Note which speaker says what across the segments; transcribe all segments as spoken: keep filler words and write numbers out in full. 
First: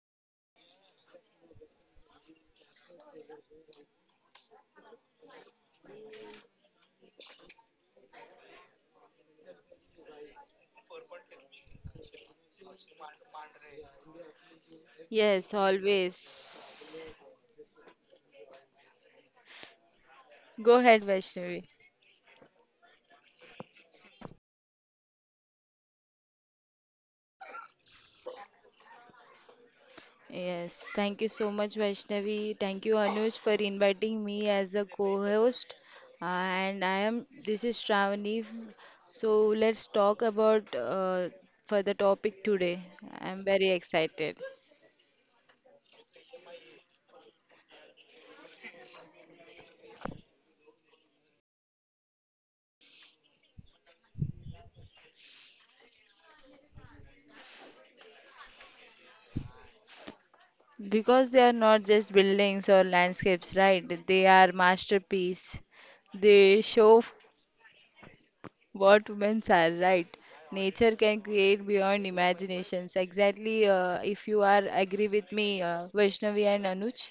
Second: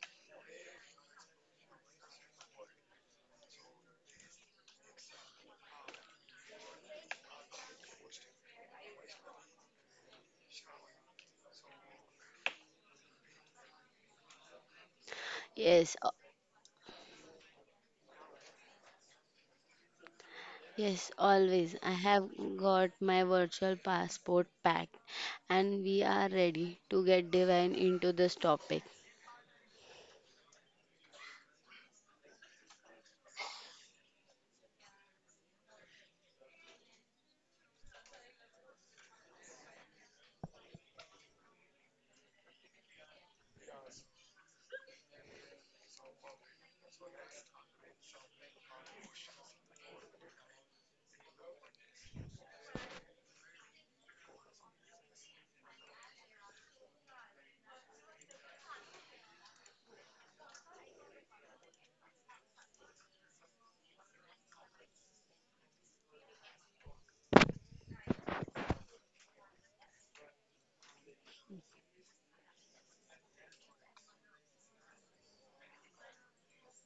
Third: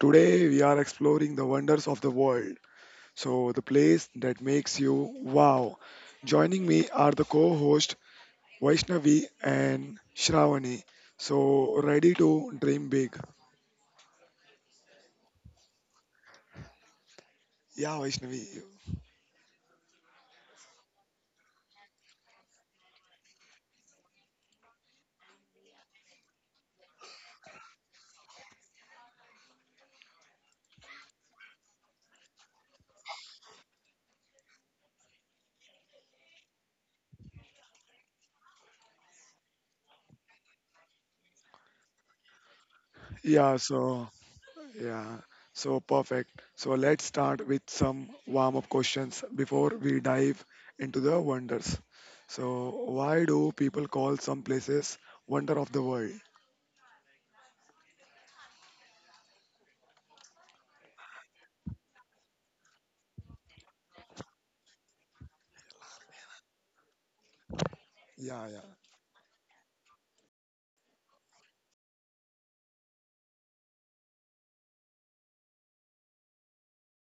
Speaker 1: Today we are exploring the wonders of the world. So, the place that makes you wow. Joining me are the co host Vaishnavi and Shravani. So, ready to dream big.
Speaker 2: Yes,
Speaker 3: Yes, a-
Speaker 2: always.
Speaker 1: Yeah, Vaishnavi.
Speaker 2: Go ahead,
Speaker 3: yes,
Speaker 2: Vaishnavi.
Speaker 3: always. I have got my virtual passport packed and we are ready to get divine into this topic.
Speaker 2: Yes, thank you so much, Vaishnavi. Thank you, Anuj, for inviting me as a co-host. And I am, this is Shravani. So let's talk about uh, for the topic today. I'm
Speaker 1: Yeah,
Speaker 2: very
Speaker 1: so,
Speaker 2: excited
Speaker 1: yeah, so perfect. So, let's start with some warm up questions before we dive into the wonders. So, why do people call some places wonder of the world?
Speaker 2: because they are not just buildings or landscapes, right? They are masterpiece. They show
Speaker 1: Yeah, yeah.
Speaker 2: what women are right. Nature can create beyond imaginations. Exactly, uh, if you are agree with me, uh, Vaishnavi and Anuj.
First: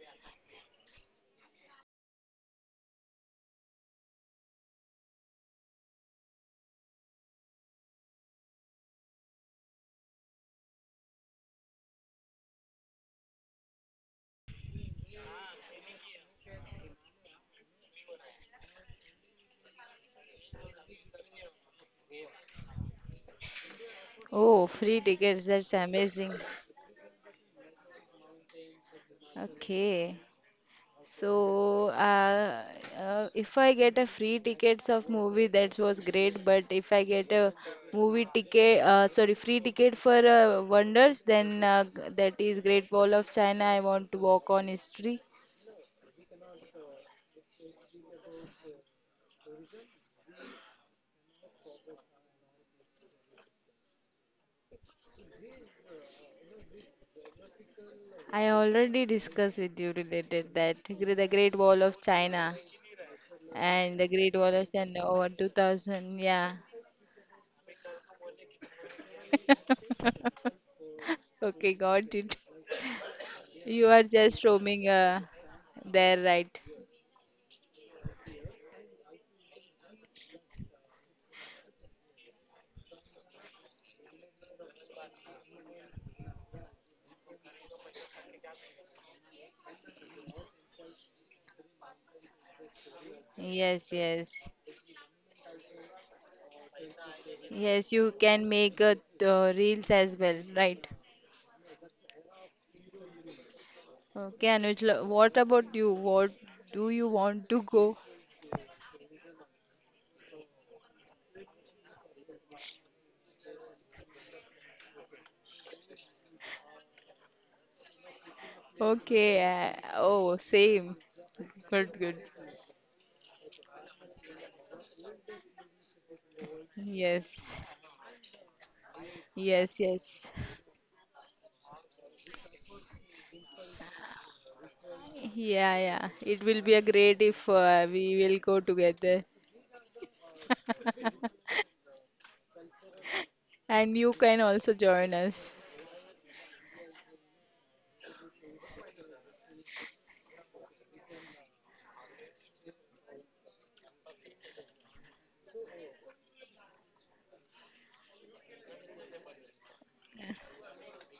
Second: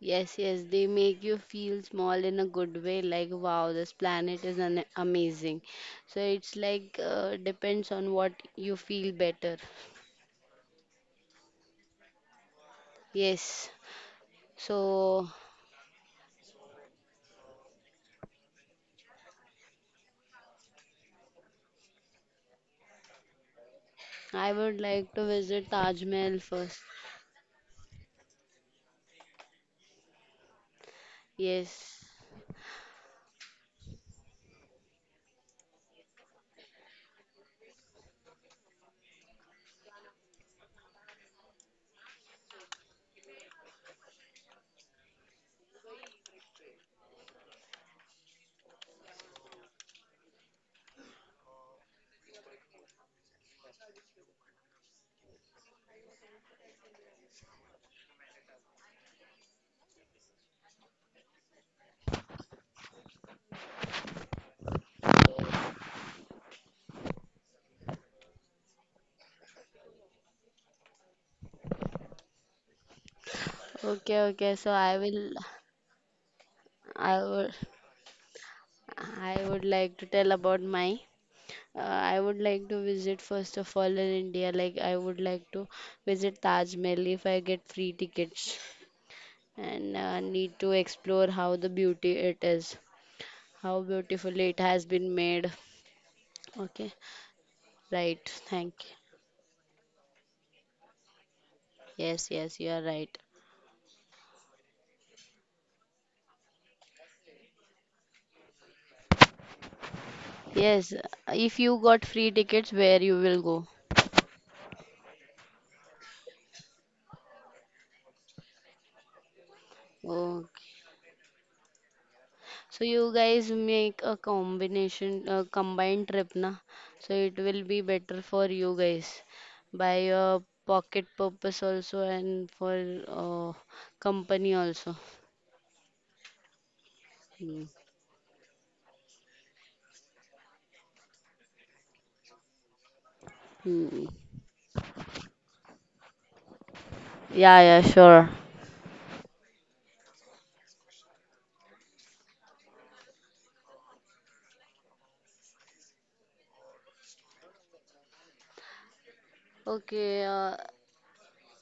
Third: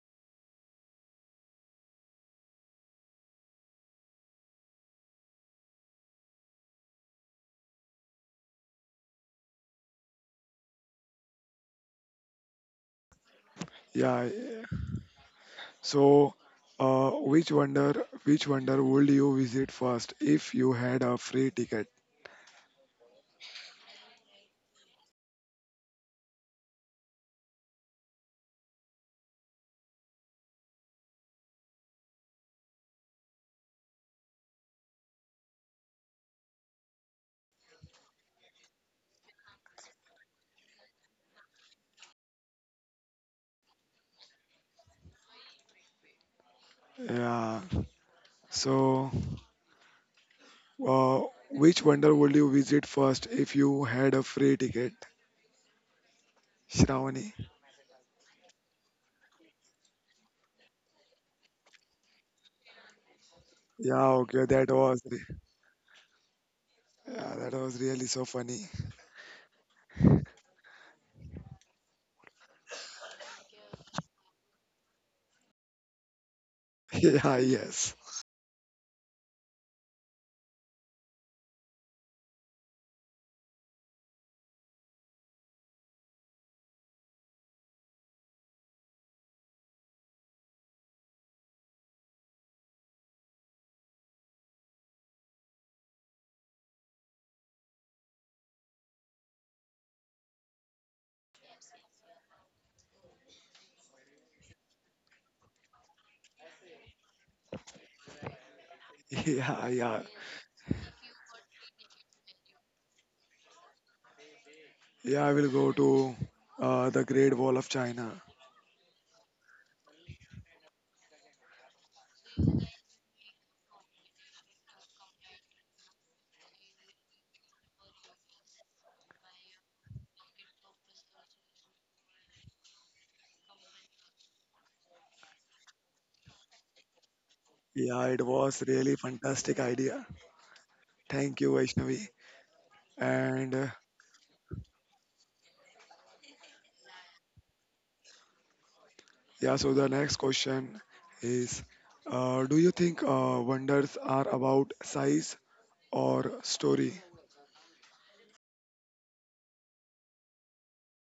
Speaker 3: Yes, yes, they make you feel small in a good way, like wow, this planet is an amazing. So it's like uh, depends on what you feel better. Yes,
Speaker 1: Yeah.
Speaker 3: so
Speaker 1: So, uh, which wonder, which wonder would you visit first if you had a free ticket?
Speaker 3: I would
Speaker 2: Oh,
Speaker 3: like to
Speaker 2: free
Speaker 3: visit
Speaker 2: tickets,
Speaker 3: Taj
Speaker 2: that's
Speaker 3: Mahal
Speaker 2: amazing.
Speaker 3: first.
Speaker 2: Okay.
Speaker 3: Yes.
Speaker 2: So, uh, uh, if I get a free tickets of movie, that was great. But if I get a movie ticket, uh, sorry, free ticket for uh, Wonders, then uh, g- that is Great Wall of China. I want to walk on history.
Speaker 1: Yeah. So, uh, which wonder would you visit first if you had a free ticket? Shravani.
Speaker 2: I already discussed with you related that gre- the Great Wall of China and
Speaker 1: Yeah.
Speaker 2: the Great
Speaker 1: Okay.
Speaker 2: Wall
Speaker 1: That
Speaker 2: of
Speaker 1: was.
Speaker 2: China
Speaker 1: re-
Speaker 2: over two thousand. Yeah.
Speaker 1: Yeah, that was really so funny.
Speaker 2: Okay, got it. You
Speaker 3: Okay,
Speaker 2: are
Speaker 3: okay.
Speaker 2: just
Speaker 3: So I
Speaker 2: roaming
Speaker 3: will,
Speaker 2: uh, there, right?
Speaker 3: I will.
Speaker 1: Yeah. Yes.
Speaker 3: I would like to tell about my. Uh, I would like to visit first of all in India. Like I would like to visit Taj Mahal if I get free tickets, and uh, need to explore how the beauty it is, how
Speaker 2: Yes,
Speaker 3: beautifully it has
Speaker 2: yes.
Speaker 3: been made. Okay,
Speaker 2: Yes,
Speaker 3: right.
Speaker 2: you
Speaker 3: Thank
Speaker 2: can
Speaker 3: you.
Speaker 2: make uh, uh, reels as well, right?
Speaker 3: Yes, yes, you are right.
Speaker 2: Okay, Anuj, lo- what about you? What do you want to go?
Speaker 1: Yeah. Yeah.
Speaker 3: Yes, if you got free tickets, where you will
Speaker 1: Yeah, I will go to uh, the Great Wall of China.
Speaker 2: Okay, uh,
Speaker 3: go?
Speaker 2: oh, same. Good, good.
Speaker 3: So you guys make a combination, a combined trip, na? So it will be
Speaker 2: Yes,
Speaker 3: better for you guys by
Speaker 2: yes,
Speaker 3: your
Speaker 2: yes.
Speaker 3: pocket purpose also and for uh, company also.
Speaker 2: Yeah, yeah. It will be a great
Speaker 3: Hmm.
Speaker 2: if uh, we
Speaker 1: Yeah. It
Speaker 2: will go
Speaker 1: was really
Speaker 2: together.
Speaker 1: fantastic idea. Thank you, Vaishnavi. And.
Speaker 3: Hmm.
Speaker 1: Uh,
Speaker 2: And you can also join us.
Speaker 3: Yeah, yeah, sure.
Speaker 1: Yeah, so the next question is, uh, do you think uh, wonders are about size or story?
Speaker 3: Okay. Uh,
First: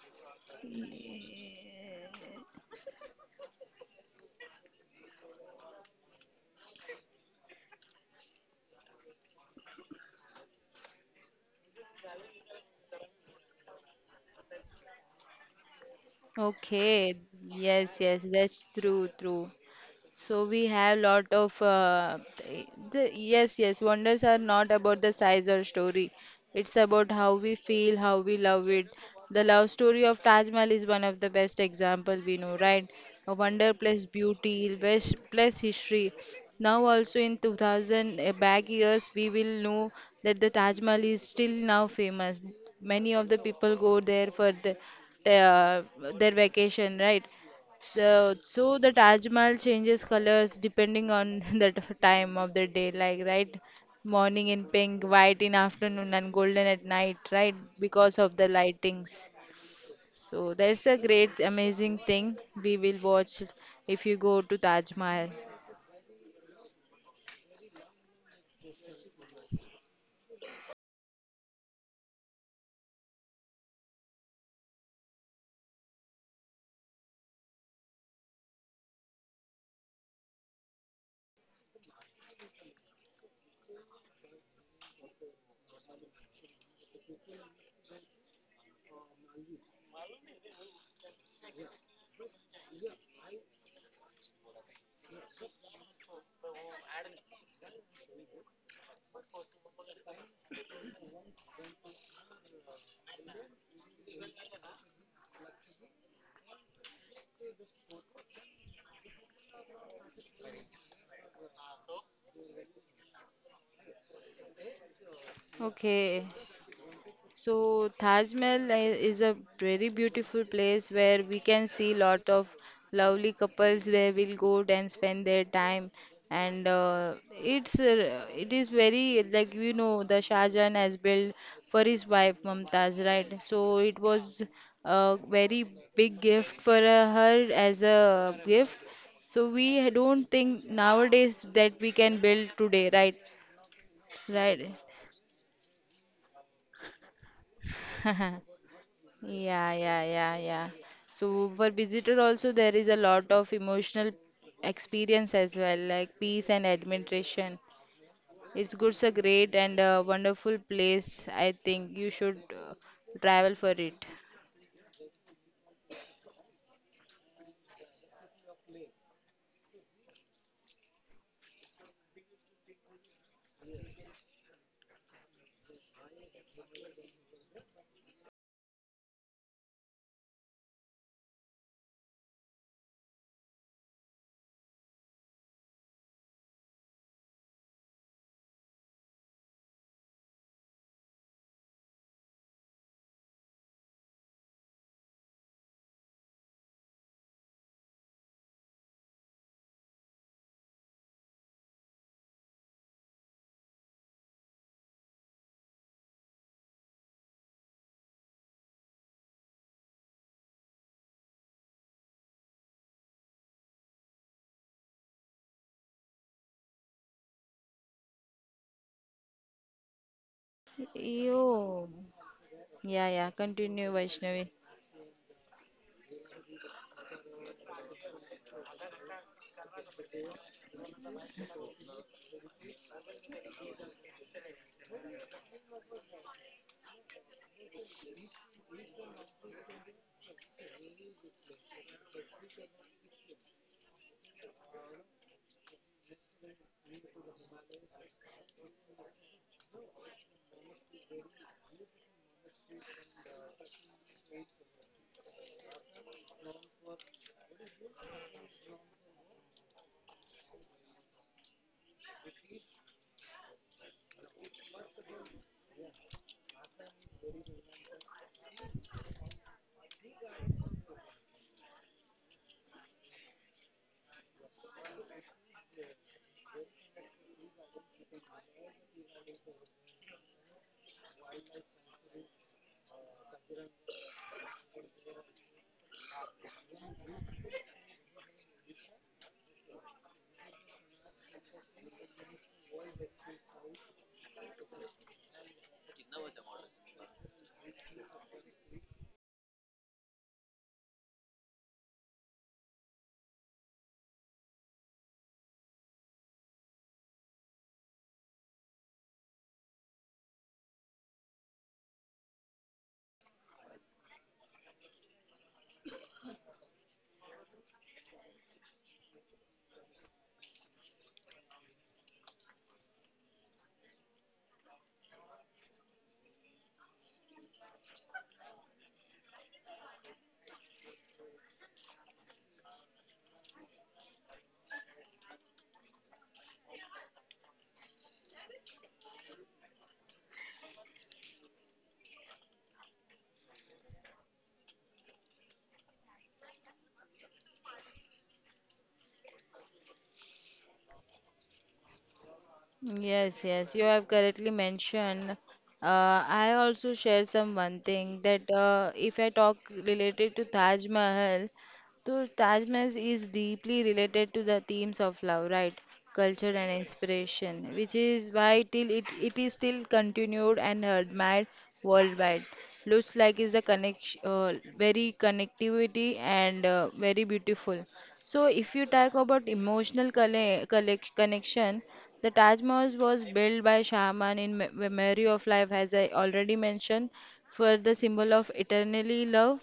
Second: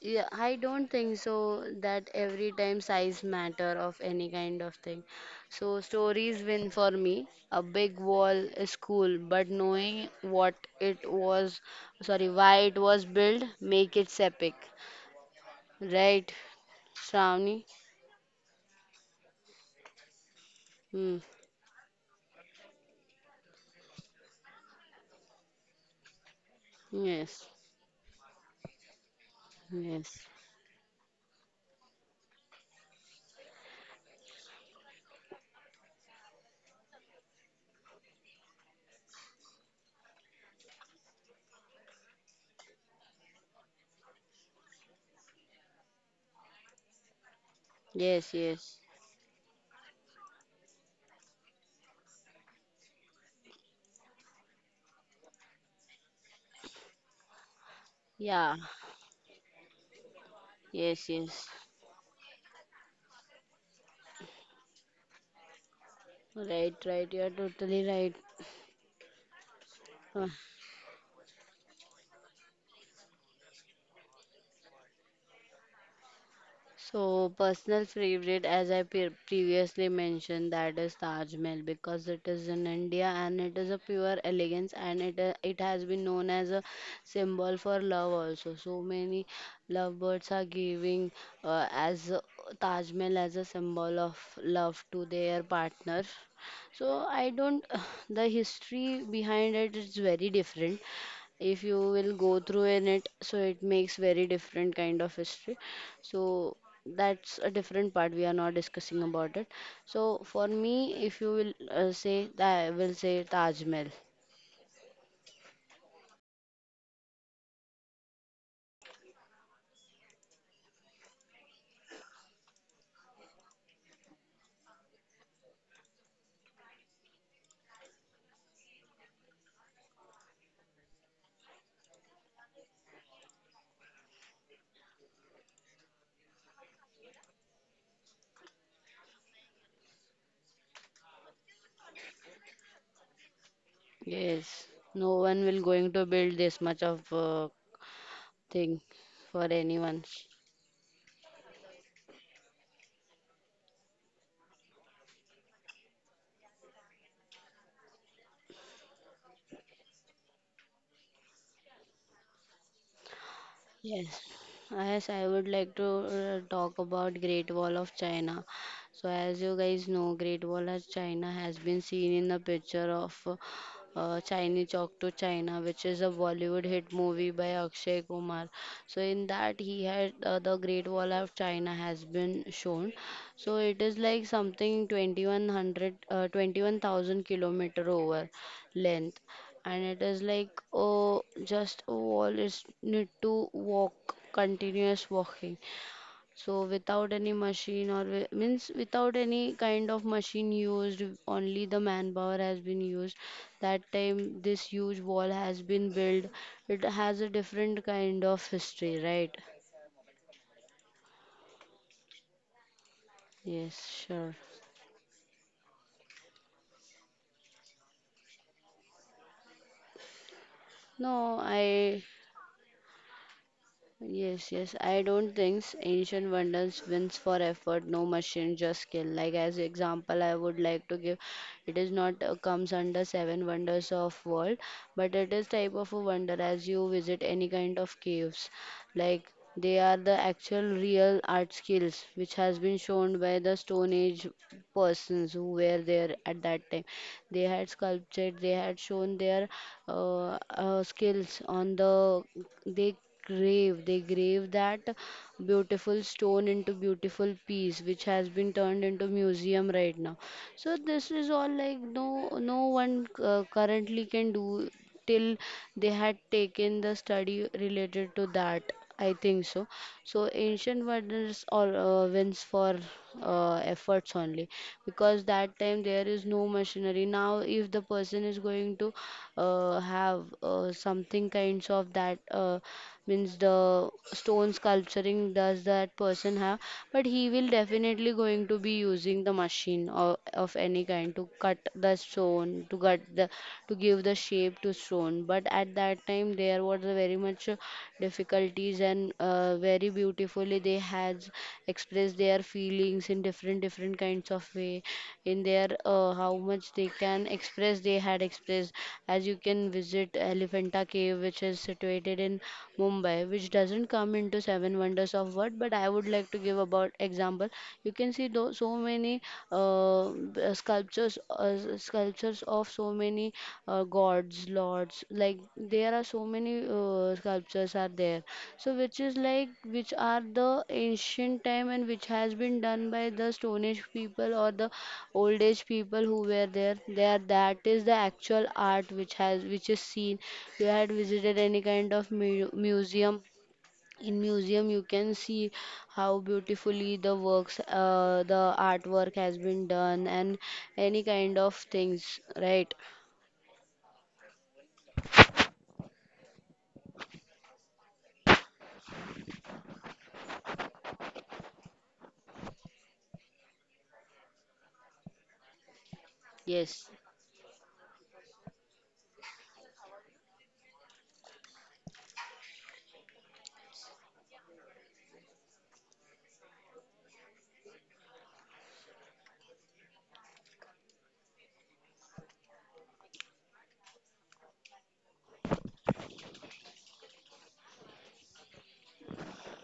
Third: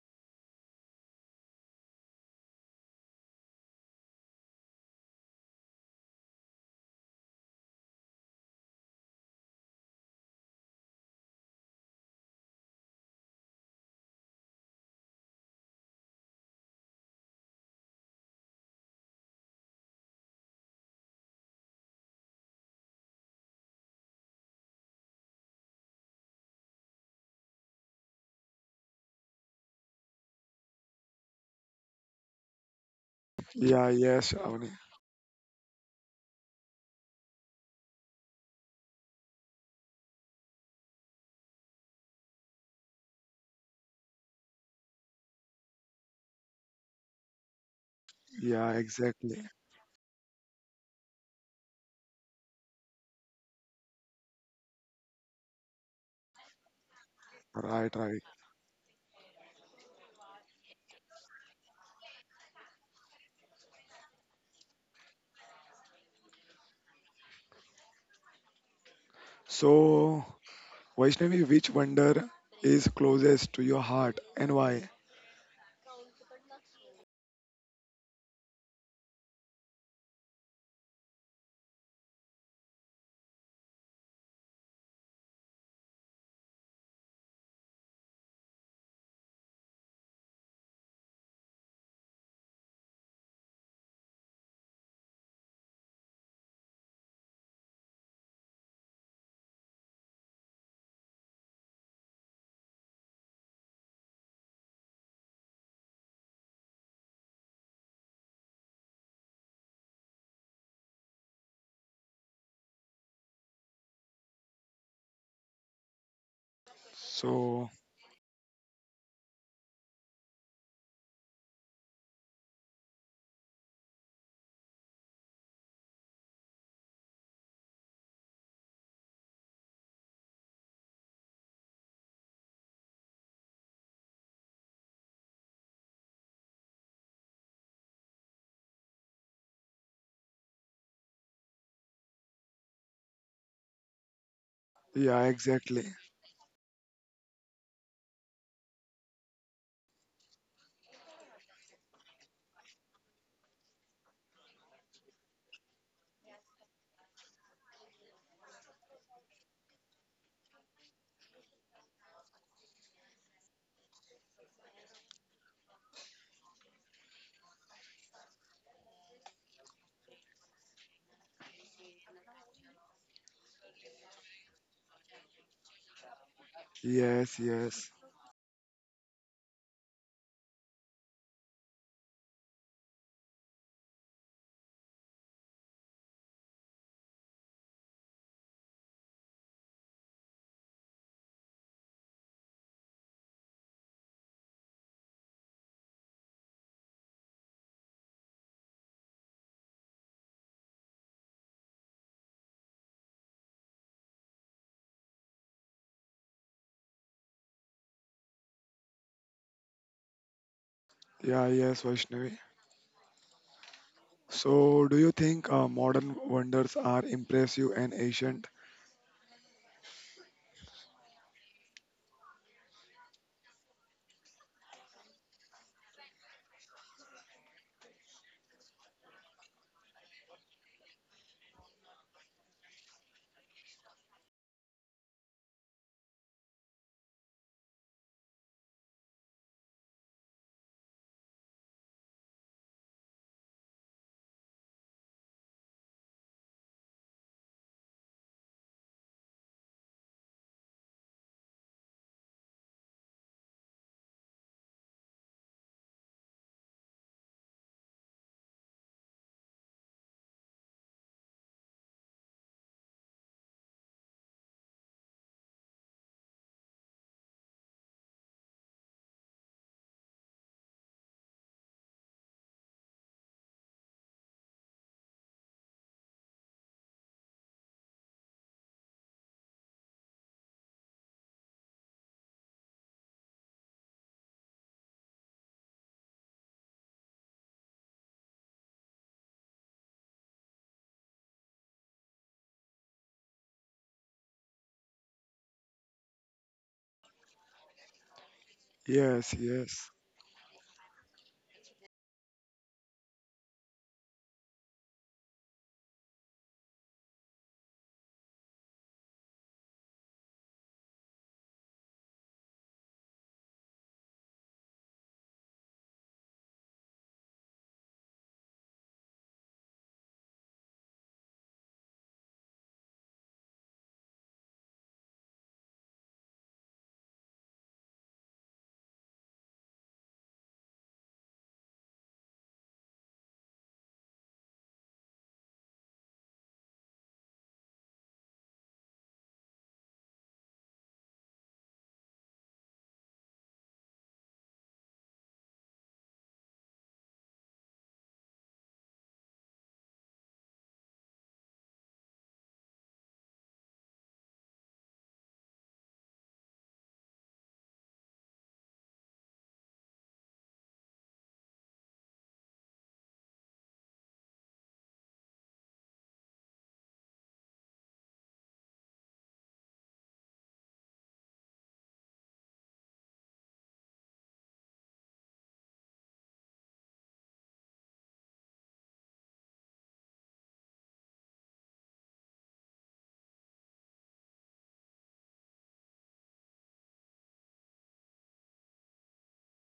Speaker 3: Yeah, I don't think so that every time size matter of any kind of thing. So stories win for me. A big wall is cool, but knowing what it was, sorry, why it was built, make it epic, right,
Speaker 2: Okay.
Speaker 3: Shravani?
Speaker 2: Yes, yes. That's true, true. So we have
Speaker 3: Hmm.
Speaker 2: lot of uh, th- the, yes, yes, wonders are not about the size or story. It's about how
Speaker 3: Yes.
Speaker 2: we feel, how we love it. The love story of
Speaker 3: Yes.
Speaker 2: Taj Mahal is one of the best example we know, right? A wonder
Speaker 1: Yeah,
Speaker 2: plus
Speaker 1: yes, Avani.
Speaker 2: beauty, plus, plus history. Now also in two thousand uh, back years, we will know that the Taj Mahal is still now famous. Many of the people go there for the, the, uh, their vacation, right? The
Speaker 3: Yes.
Speaker 1: Yeah,
Speaker 2: so
Speaker 3: Yes.
Speaker 2: the Taj
Speaker 1: exactly.
Speaker 2: Mahal changes colors depending on the t- time of the day, like right, morning in pink, white in afternoon, and golden at night, right?
Speaker 1: Right,
Speaker 2: Because
Speaker 1: right.
Speaker 2: of the
Speaker 3: Yeah.
Speaker 2: lightings. So that's a
Speaker 3: Yes.
Speaker 2: great,
Speaker 3: Yes.
Speaker 2: amazing thing we will watch if you go to Taj Mahal.
Speaker 3: Right. Right. You're totally right.
Speaker 1: So,
Speaker 3: Huh.
Speaker 1: Vaishnavi, which wonder is closest to your heart and why?
Speaker 3: So, personal favorite, as I pre- previously mentioned, that is Taj Mahal because it is in India and it is a pure elegance and it uh, it has been known as a symbol for love also. So many lovebirds are giving uh, as uh, Taj Mahal as a symbol of love to their partner. So I don't the history behind it is very different if you will go through in it, so it makes very different kind of history. So that's a different part we are not discussing about it. So for me, if you will uh, say that, I will say Taj Mahal.
Speaker 2: Okay. So
Speaker 1: So,
Speaker 2: Taj Mahal i- is a very beautiful place where we can see lot of lovely couples where will go and spend their time and uh, it's uh, it is very, like, you know, the Shah Jahan has built for his wife Mumtaz, right? So it was a very big gift for uh, her as a gift, so we don't think nowadays that we can build today, right?
Speaker 3: Yes.
Speaker 2: Right.
Speaker 3: No
Speaker 1: yeah,
Speaker 3: one will
Speaker 1: exactly.
Speaker 3: going to build this much of uh, thing for
Speaker 2: Yeah, yeah,
Speaker 3: anyone.
Speaker 2: yeah, yeah. So for visitor also there is a lot of emotional experience as well, like peace and admiration. It's good, it's a great and a wonderful place. I think you should uh, travel for it.
Speaker 3: Yes, yes, I would like to uh, talk about Great Wall of China. So, as you guys know, Great Wall of China has been seen in the picture of uh, uh, Chinese Chalk to China, which is a Bollywood hit movie
Speaker 1: Yes,
Speaker 3: by
Speaker 1: yes.
Speaker 3: Akshay Kumar. So, in that, he had uh, the Great Wall of China has been shown. So, it is like something twenty one hundred, uh, twenty-one thousand kilometer over length, and it is like oh just a wall is need to walk continuous walking, so without any machine or wi- means without any kind of machine used, only the manpower has been used that time. This huge wall has been built. It has a different kind of history, right?
Speaker 1: Yeah, yes, Vaishnavi.
Speaker 3: Yes, sure.
Speaker 1: So, do you think uh, modern wonders are impressive and ancient?
Speaker 3: no
Speaker 2: Yo,
Speaker 3: i
Speaker 2: yeah, yeah. Continue, Vaishnavi.
Speaker 3: Yes, yes. I don't think ancient wonders wins for effort, no machine, just skill. Like as example, I would like to give, it is not uh, comes under seven wonders of world, but it is type of a wonder as you visit any kind of caves, like they are the actual real art skills which has been shown by the stone age persons who were there at that time. They had sculptured, they had shown their uh, uh, skills on the, they grave they grave that beautiful stone into beautiful piece which has been turned into museum right now. So this is all like no no one uh, currently can do till they had taken the study related to that. I think so. So ancient wonders or uh, wins for uh, efforts only, because that time there is no machinery. Now, if the person is going to uh, have uh, something kinds of that. Uh, means the stone sculpturing does that person have, but he will definitely going to be using the machine or of any kind to cut the stone, to cut the, to give the shape to stone. But at that time there was a very much uh, difficulties, and
Speaker 1: Yes,
Speaker 3: uh, very
Speaker 1: yes.
Speaker 3: beautifully they has expressed their feelings in different different kinds of way in their uh, how much they can express, they had expressed, as you can visit Elephanta Cave, which is situated in Mumbai, which doesn't come into seven wonders of world. But I would like to give about example. You can see tho- so many uh, b- uh, sculptures, uh, s- sculptures of so many uh, gods, lords. Like there are so many uh, sculptures are there. So which is like which are the ancient time and which has been done by the Stone Age people or the old age people who were there, there that is the actual art which has, which is seen. You had visited any kind of mu- museum. In museum you can see how beautifully the works, uh, the artwork has been done, and any kind of things, right?
Speaker 2: Yes, yes, you have correctly mentioned. Uh, I also share some one thing that uh, if I talk related to Taj Mahal, so Tajmas is deeply related to the themes of love, right? Culture and
Speaker 3: Yes,
Speaker 2: inspiration, which is why till it, it is still continued and admired worldwide. Looks like is a connection, uh, very connectivity and uh, very beautiful. So if you talk about emotional colle collec- connection, the Taj Mahal was built by Shaman in me- memory of life, as I already mentioned, for the symbol of eternally love,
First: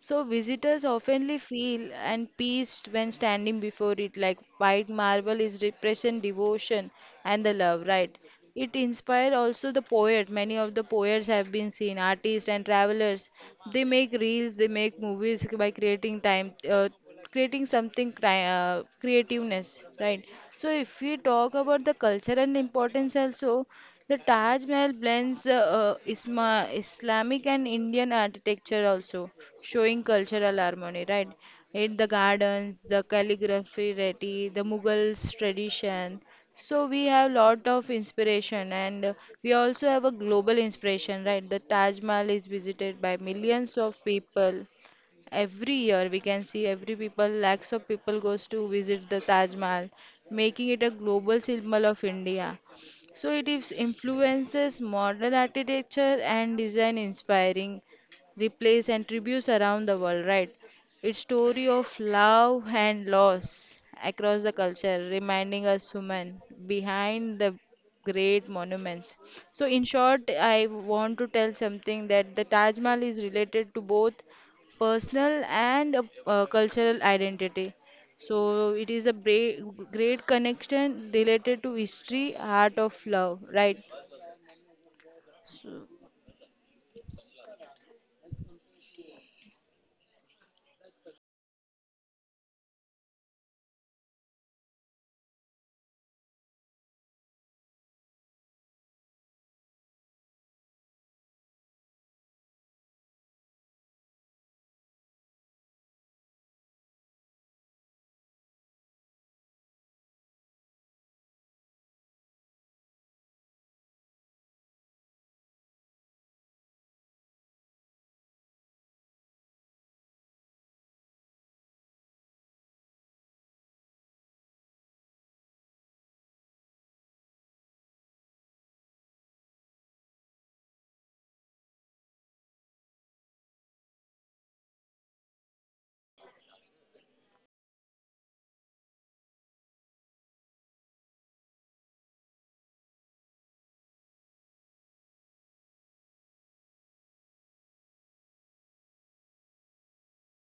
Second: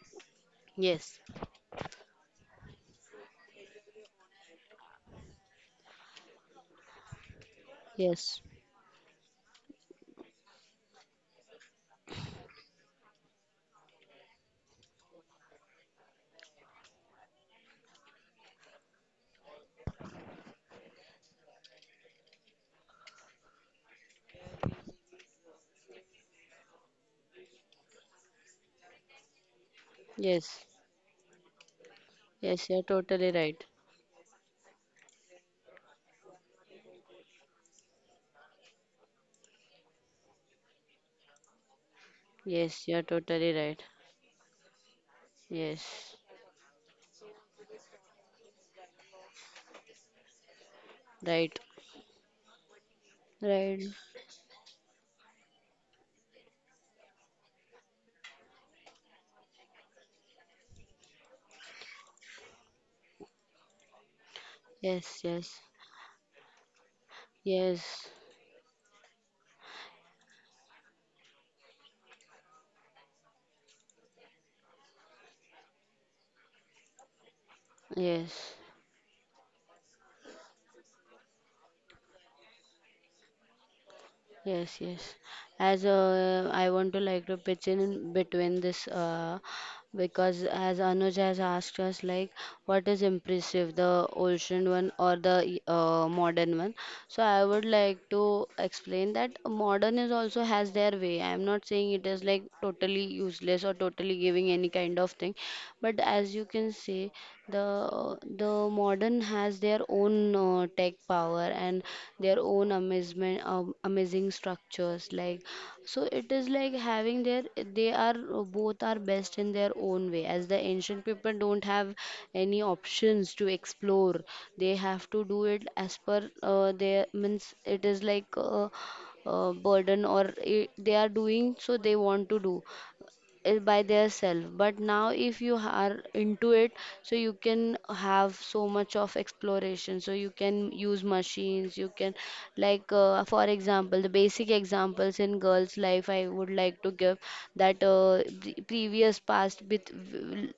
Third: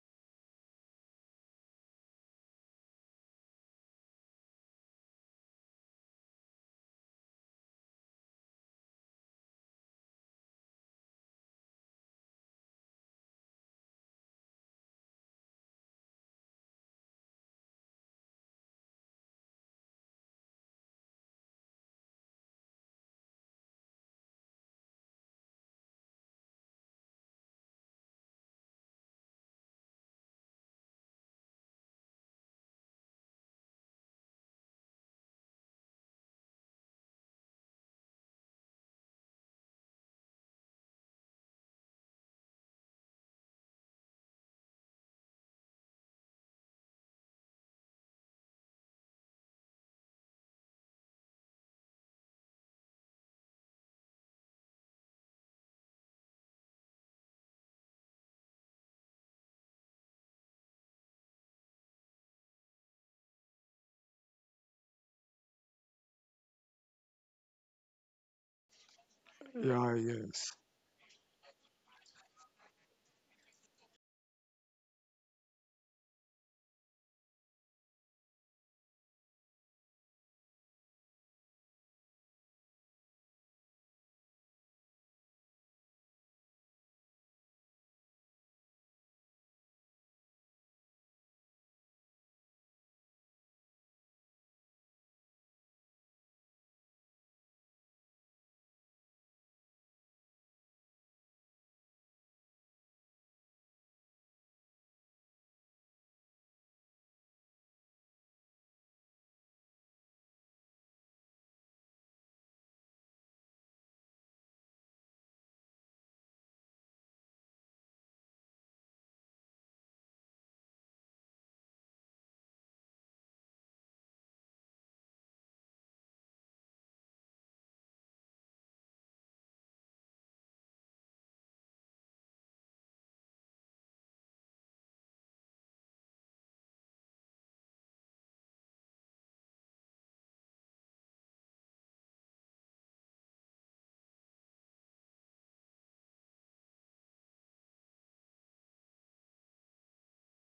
Speaker 2: so visitors
Speaker 3: yes.
Speaker 2: oftenly feel and peace when standing before it, like white marble is represent devotion and the love, right?
Speaker 3: Yes,
Speaker 2: It inspired also the poet. Many of the poets have been seen, artists and travelers. They make reels, they make movies by creating time uh, creating something cri- uh, creativeness, right? So if we talk about the culture and importance also, the Taj Mahal blends uh, uh, Isma- Islamic and Indian architecture also, showing cultural
Speaker 3: yes.
Speaker 2: harmony, right? In the
Speaker 3: Yes, you're
Speaker 2: gardens, the
Speaker 3: totally right.
Speaker 2: calligraphy ready the Mughals tradition, so we have lot of inspiration and uh, we also have a global inspiration, right? The Taj Mahal is
Speaker 3: Yes,
Speaker 2: visited
Speaker 3: you're
Speaker 2: by
Speaker 3: totally
Speaker 2: millions
Speaker 3: right.
Speaker 2: of people every year.
Speaker 3: Yes.
Speaker 2: We can see every people, lakhs of people goes to visit the Taj Mahal, making it a global
Speaker 3: Right.
Speaker 2: symbol of India. So it is
Speaker 3: Right.
Speaker 2: influences modern architecture and design, inspiring replace and tributes around the world, right? Its story of love and loss across the culture
Speaker 3: Yes, yes.
Speaker 2: reminding us human behind the
Speaker 3: Yes,
Speaker 2: great monuments. So in
Speaker 1: Yeah,
Speaker 2: short,
Speaker 1: yes.
Speaker 2: I want to tell something that the Taj Mahal is related to both personal and uh, uh, cultural identity.
Speaker 3: yes.
Speaker 2: So it is a bra- great connection related to history, heart of love, right?
Speaker 3: Yes, yes. As
Speaker 2: So,
Speaker 3: uh, I want to like to pitch in in between this uh, because as Anuj has asked us like what is impressive, the ancient one or the uh, modern one. So I would like to explain that modern is also has their way. I am not saying it is like totally useless or totally giving any kind of thing, but as you can see. The the modern has their own uh, tech power and their own amazement, um, amazing structures. Like so, it is like having their, they are uh, both are best in their own way. As the ancient people don't have any options to explore, they have to do it as per uh, their means. It is like. Uh, uh, burden or I they are doing so they want to do is by their self, but now if you are into it, so you can have so much of exploration, so you can use machines. You can like uh, for example the basic examples in girls life I would like to give that uh, the previous past with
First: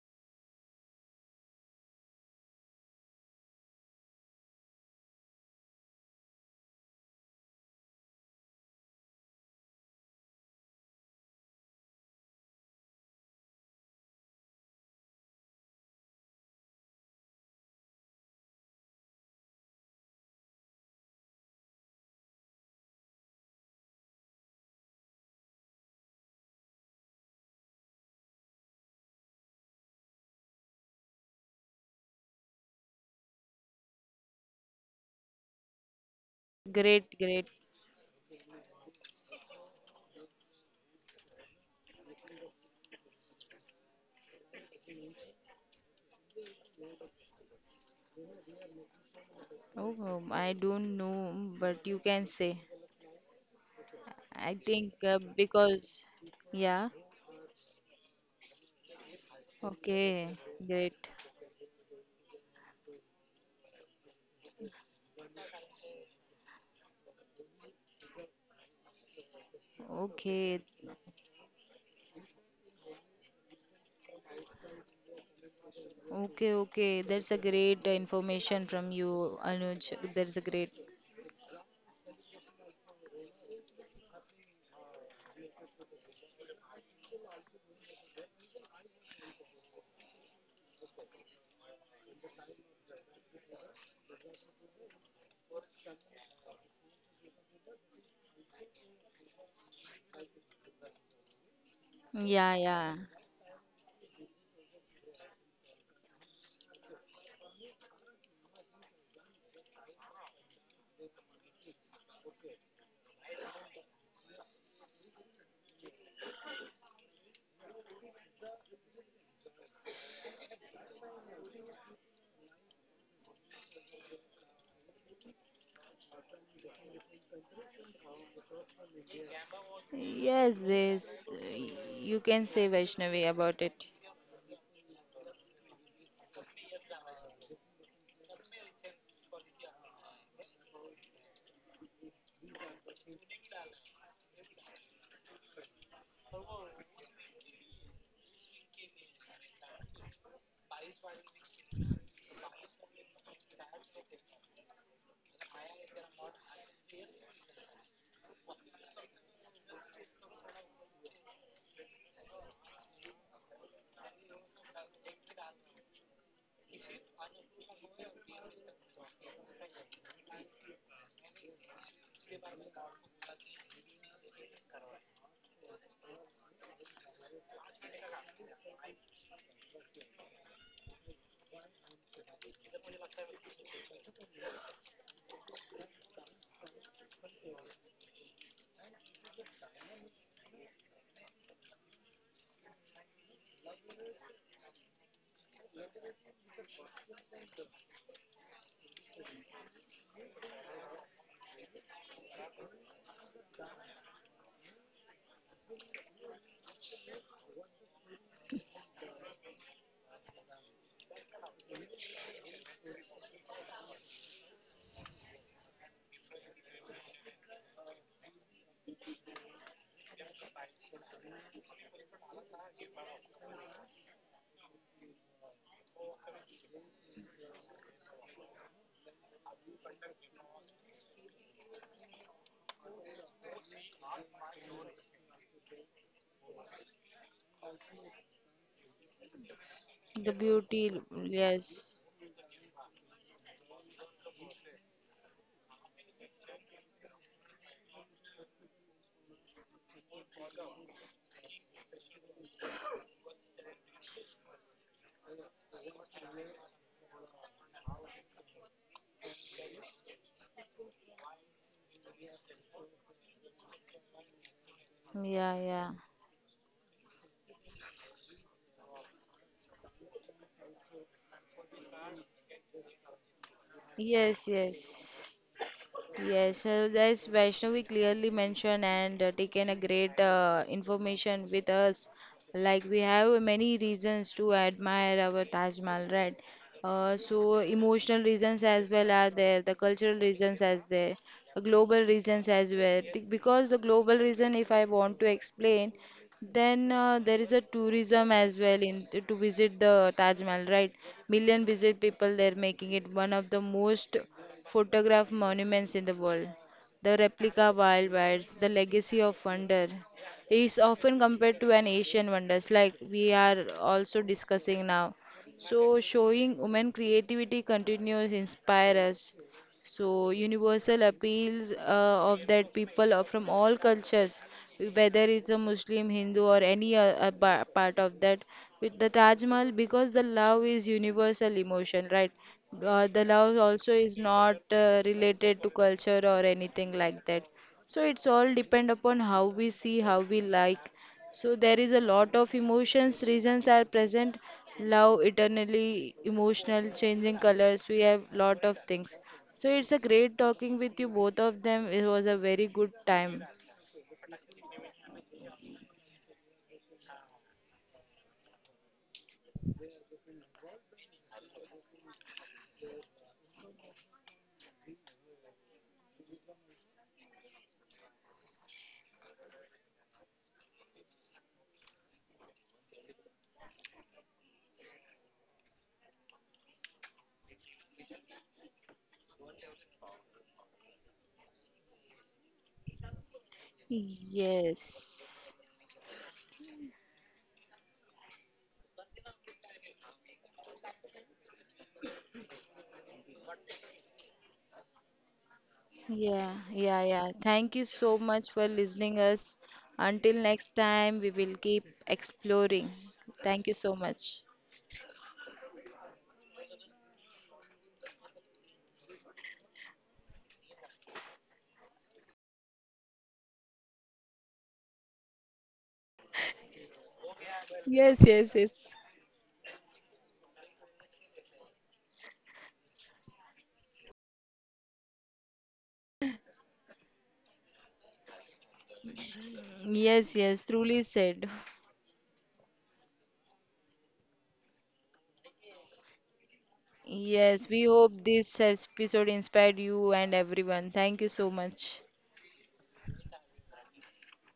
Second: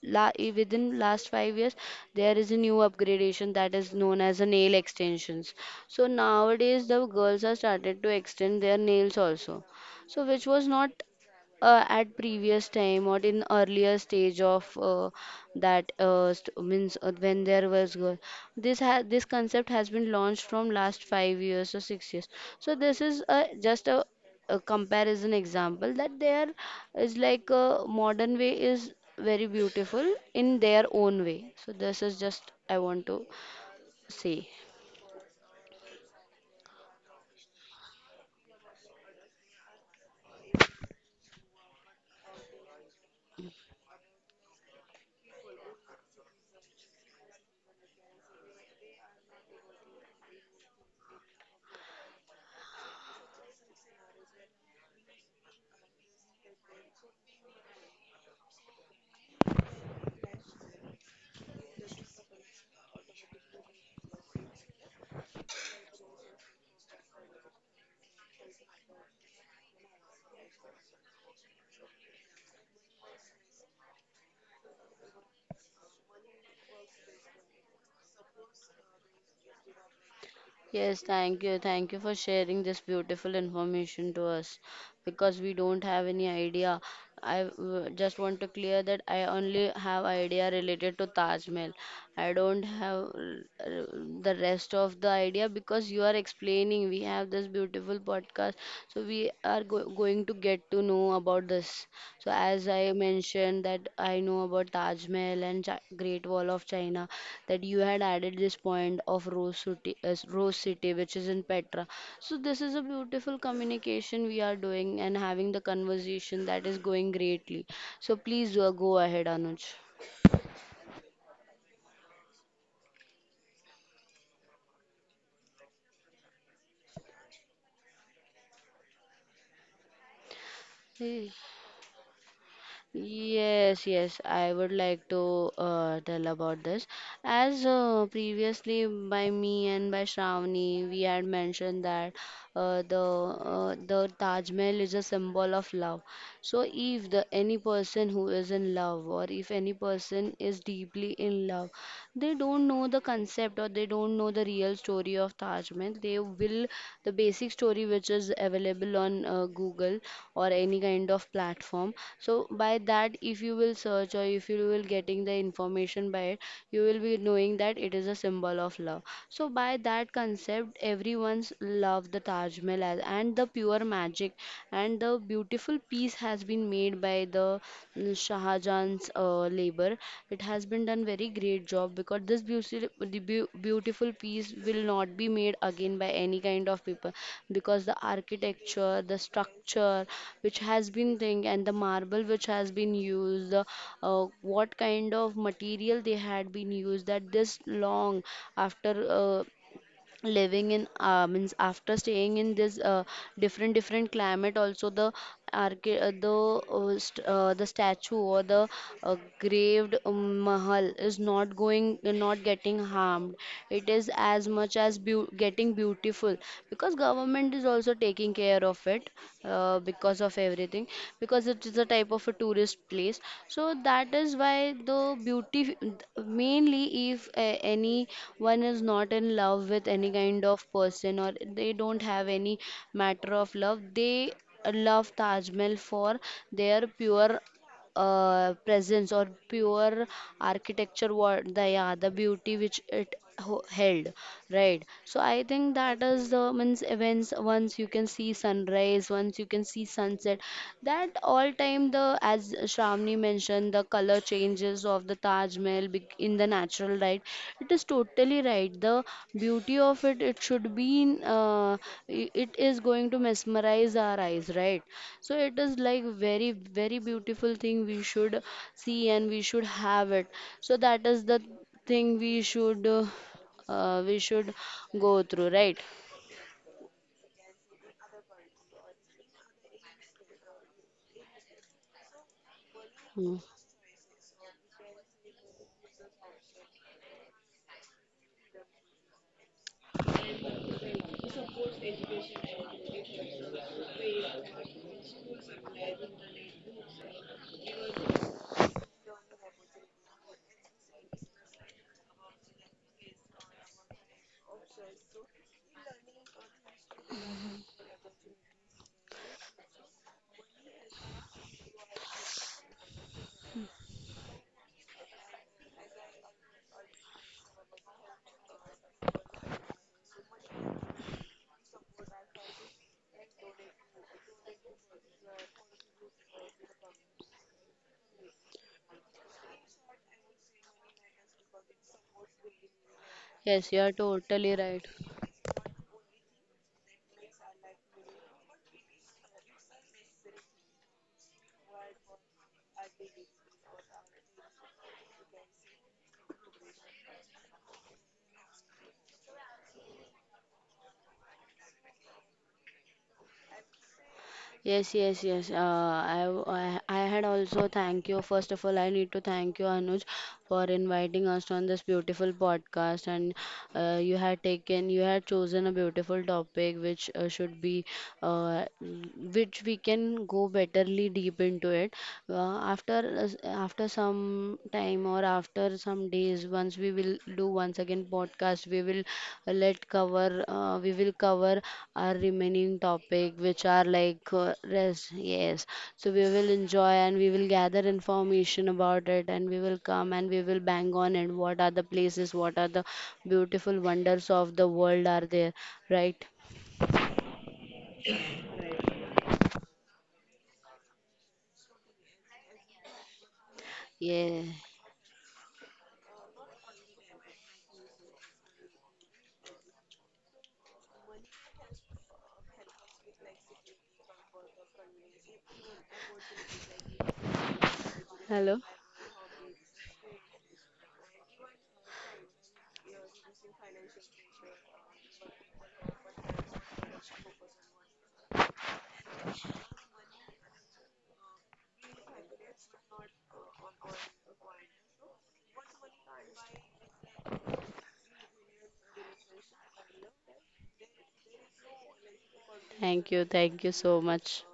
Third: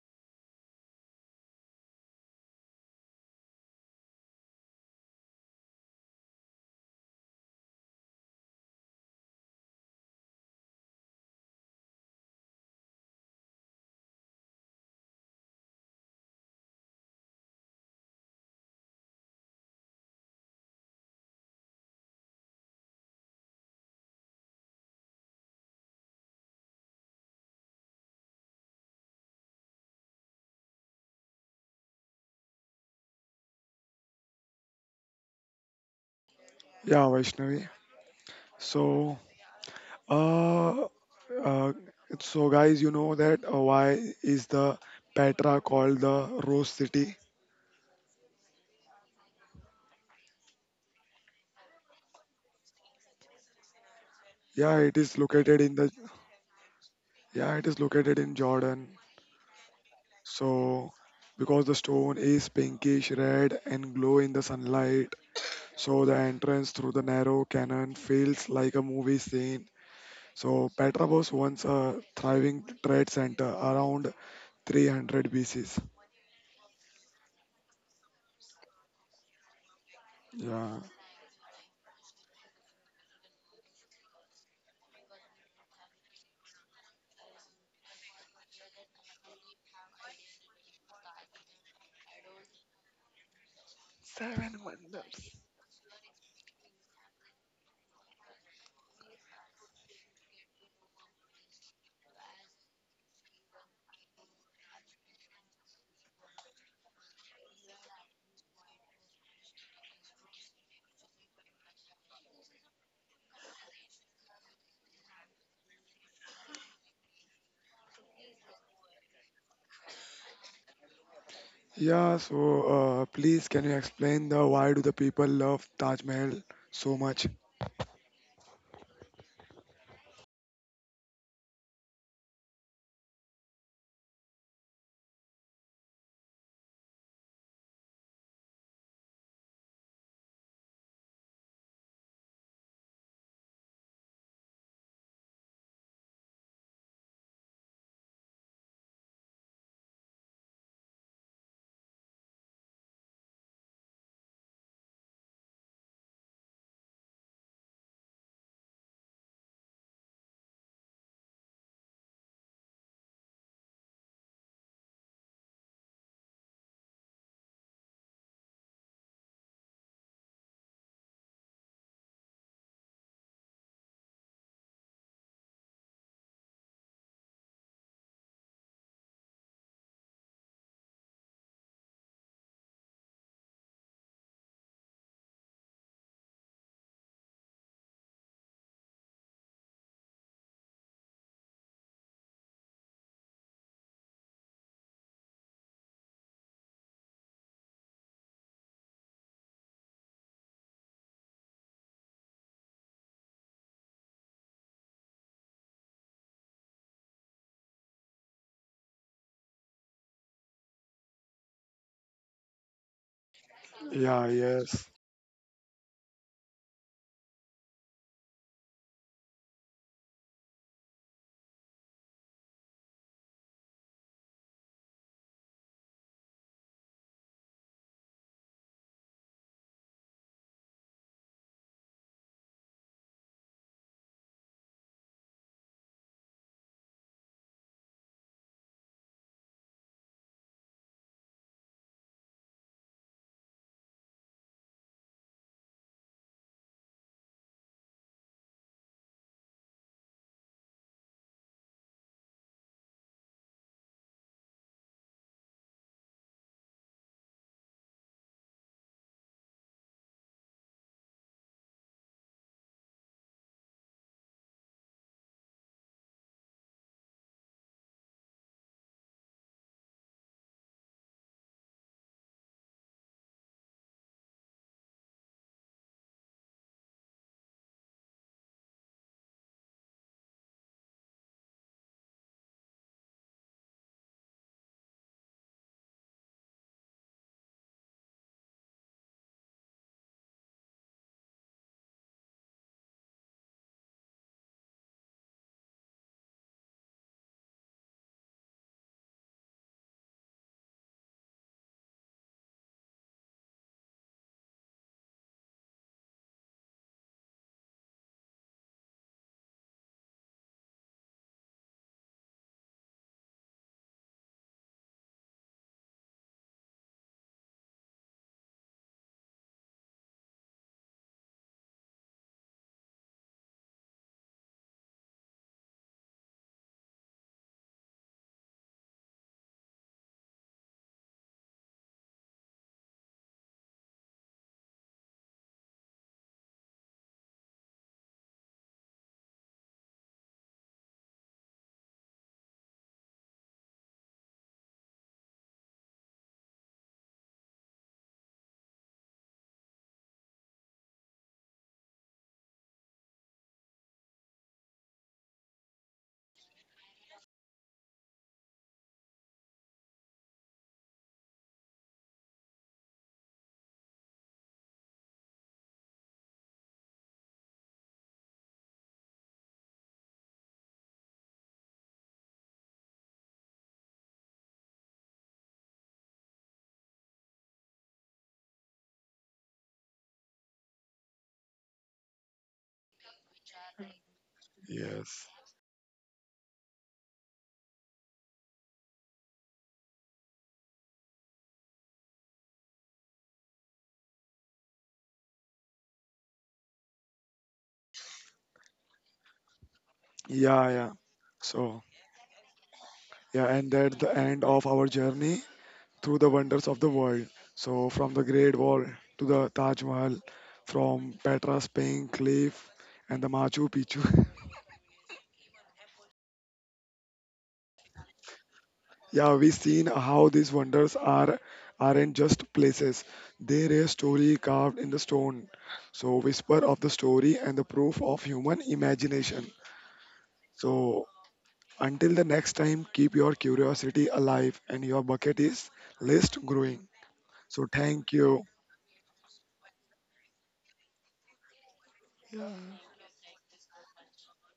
Speaker 3: la, within last five years there is a new upgradation that is known as a nail extensions. So nowadays the girls are started to extend their nails also, so which was not uh, at previous time or in earlier stage of uh, that uh, st- means uh, when there was girl, this ha- this concept has been launched from last five years or six years. So this is a, just a, a comparison example that there is like a modern way is very beautiful in their own way. So this is just I want to say.
Speaker 1: Yeah,
Speaker 2: great, great.
Speaker 1: Vaishnavi. So, uh, uh, so guys, you know that uh, why is the Petra called the Rose City?
Speaker 2: Oh, um, I don't know, but you can say. I
Speaker 1: Yeah,
Speaker 2: think
Speaker 1: it is
Speaker 2: uh,
Speaker 1: located in the
Speaker 2: because, yeah,
Speaker 1: yeah, it is located in Jordan.
Speaker 2: okay,
Speaker 1: So,
Speaker 2: great.
Speaker 1: because the stone is pinkish red and glow in the sunlight, so the entrance through the narrow canyon feels like a movie scene.
Speaker 2: Okay,
Speaker 1: So, Petra was once a thriving trade center around three hundred B Cs.
Speaker 2: okay, okay. That's a great uh, information from you, Anuj. That's a great.
Speaker 1: Yeah.
Speaker 3: Yes, thank you. Thank you for sharing this beautiful information to us because we don't have any idea. I w- just want to clear that I only have idea related to Taj Mahal. I don't have uh, the rest of the idea because you are explaining. We have this beautiful podcast, so we are go going to get to know about this. So
Speaker 2: Yeah,
Speaker 3: as I
Speaker 2: yeah.
Speaker 3: mentioned that I know about Taj Mahal and Chi Great Wall of China, that you had added this point of Rose City, uh, Rose City, which is in Petra. So this is a beautiful communication we are doing and having the conversation that is going greatly. So please uh, go ahead, Anuj.
Speaker 1: Yeah, so uh, please can you explain the why do the people love Taj Mahal so much?
Speaker 2: Yes, this you can say Vaishnavi about
Speaker 3: Yes,
Speaker 2: it.
Speaker 3: yes, I would like to uh, tell about this. As uh, Previously by me and by Shravani, we had mentioned that uh, the uh, the Taj Mahal is a symbol of love. So if the any person who is in love, or if any person is deeply in love, they don't know the concept or they don't know the real story of Taj Mahal. They will the basic story which is available on uh, Google or any kind of platform. So by that, if you will search or if you will getting the information by it, you will be knowing that it is a symbol of love. So by that concept, everyone's love the Taj Mahal as, and the pure magic and the beautiful beautiful piece has been made by the mm, Shah Jahan's uh, labor. It has been done very great job, because this beautiful, the beau- beautiful piece will not be made again by any kind of people, because the architecture, the structure which has been thing, and the marble which has been used, the, uh, what kind of material they had been used, that this long after uh, living in uh, means after staying in this uh, different different climate also, the archi- uh, the uh, st- uh, the statue or the uh, graved um, mahal is not going, not getting harmed. It is
Speaker 1: Yeah,
Speaker 3: as much
Speaker 1: yes,
Speaker 3: as beau- getting beautiful, because government is also taking care of of it, uh, because of everything, because it is a type of a tourist place. So that is why the beauty, mainly if uh, anyone is not in love with any kind of person or they don't have any matter of love, they love Taj Mahal for their pure uh, presence or pure
Speaker 2: The beauty,
Speaker 3: architecture, what the, yeah,
Speaker 2: yes,
Speaker 3: the beauty which it ho- held, right? So I think that is the means events, once you can see sunrise, once you can see sunset, that all time the, as Shramni mentioned, the color changes of the taj smell bec- in the natural light. It is totally right. The beauty of it, it should be in, uh, i- it is going to mesmerize our eyes, right? So
Speaker 2: yeah,
Speaker 3: it is
Speaker 2: yeah,
Speaker 3: like very, very beautiful thing we should see and we should have it. So that is the thing we should, uh, uh, we
Speaker 2: yes,
Speaker 3: should go
Speaker 2: yes.
Speaker 3: through, right?
Speaker 2: Yes, uh, as Vaishnavi clearly mentioned and uh, taken a great uh, information with us. Like we have
Speaker 3: Hmm.
Speaker 2: many reasons to admire our Taj Mahal, right? Uh, so emotional reasons as well are there, the cultural reasons as there, the global reasons as well. Th- Because the global reason, if I want to explain, then uh, there is a tourism as well in to visit the Taj Mahal, right? Million visit people, they're making it one of the most photograph monuments in the world, the replica wild bites, the legacy of wonder. It's often compared to an Asian wonders like we are also discussing now. So showing women creativity continues inspire us, so universal appeals uh, of that people are from all cultures, whether it's a Muslim, Hindu, or any uh, uh, pa- part of that, with the Taj Mahal, because the love is universal emotion, right? Uh, the love
Speaker 3: Yes, you
Speaker 2: also
Speaker 3: are
Speaker 2: is not
Speaker 3: totally right.
Speaker 2: uh, related to culture or anything like that. So it's all depend upon how we see, how we like, so there is a lot of emotions, reasons are present. Love, eternally emotional, changing colors. We have lot of things. So it's a great talking with you both of them. It was a very good time.
Speaker 3: Yes, yes, yes. Uh, I, w- I, I had also thank you. First of all, I need to thank you, Anuj, for inviting us on this beautiful podcast. And uh, you had taken, you had chosen a beautiful topic which uh, should be, uh, which we can go betterly deep into it. Uh, after, us- after some time or after after some days, once we will do once again podcast, we will uh, let cover, uh, we will cover our remaining topic, which are like uh, rest.
Speaker 1: yes.
Speaker 2: Yes.
Speaker 3: Yes, so we will enjoy and we will gather information about it, and we will come and we will bang on it. What are the places? What are the beautiful wonders of the world are there? Right?
Speaker 2: Yeah, yeah, yeah. Thank you so much for listening us. Until
Speaker 1: Yeah,
Speaker 2: next
Speaker 1: yeah.
Speaker 2: time, we will
Speaker 1: So,
Speaker 2: keep exploring.
Speaker 1: yeah,
Speaker 2: Thank
Speaker 1: and
Speaker 2: you so
Speaker 1: that's the
Speaker 2: much.
Speaker 1: end
Speaker 3: Yeah.
Speaker 1: of our journey through the wonders of the world. So, from the Great Wall to the Taj Mahal, from Petra's Pink Cliff and the Machu Picchu.
Speaker 2: Yes, yes,
Speaker 3: Hello.
Speaker 2: yes.
Speaker 1: Yeah, we've seen how these wonders are aren't just places. They're a story carved in the stone. So whisper of the story and the proof of human imagination.
Speaker 2: Yes, yes, truly
Speaker 1: So
Speaker 2: said.
Speaker 1: until the next time, keep your curiosity alive and your bucket is list growing. So
Speaker 2: Yes, we
Speaker 1: thank
Speaker 2: hope
Speaker 1: you.
Speaker 2: this episode inspired you and everyone. Thank you so much.
Speaker 3: Thank you. Thank you so much.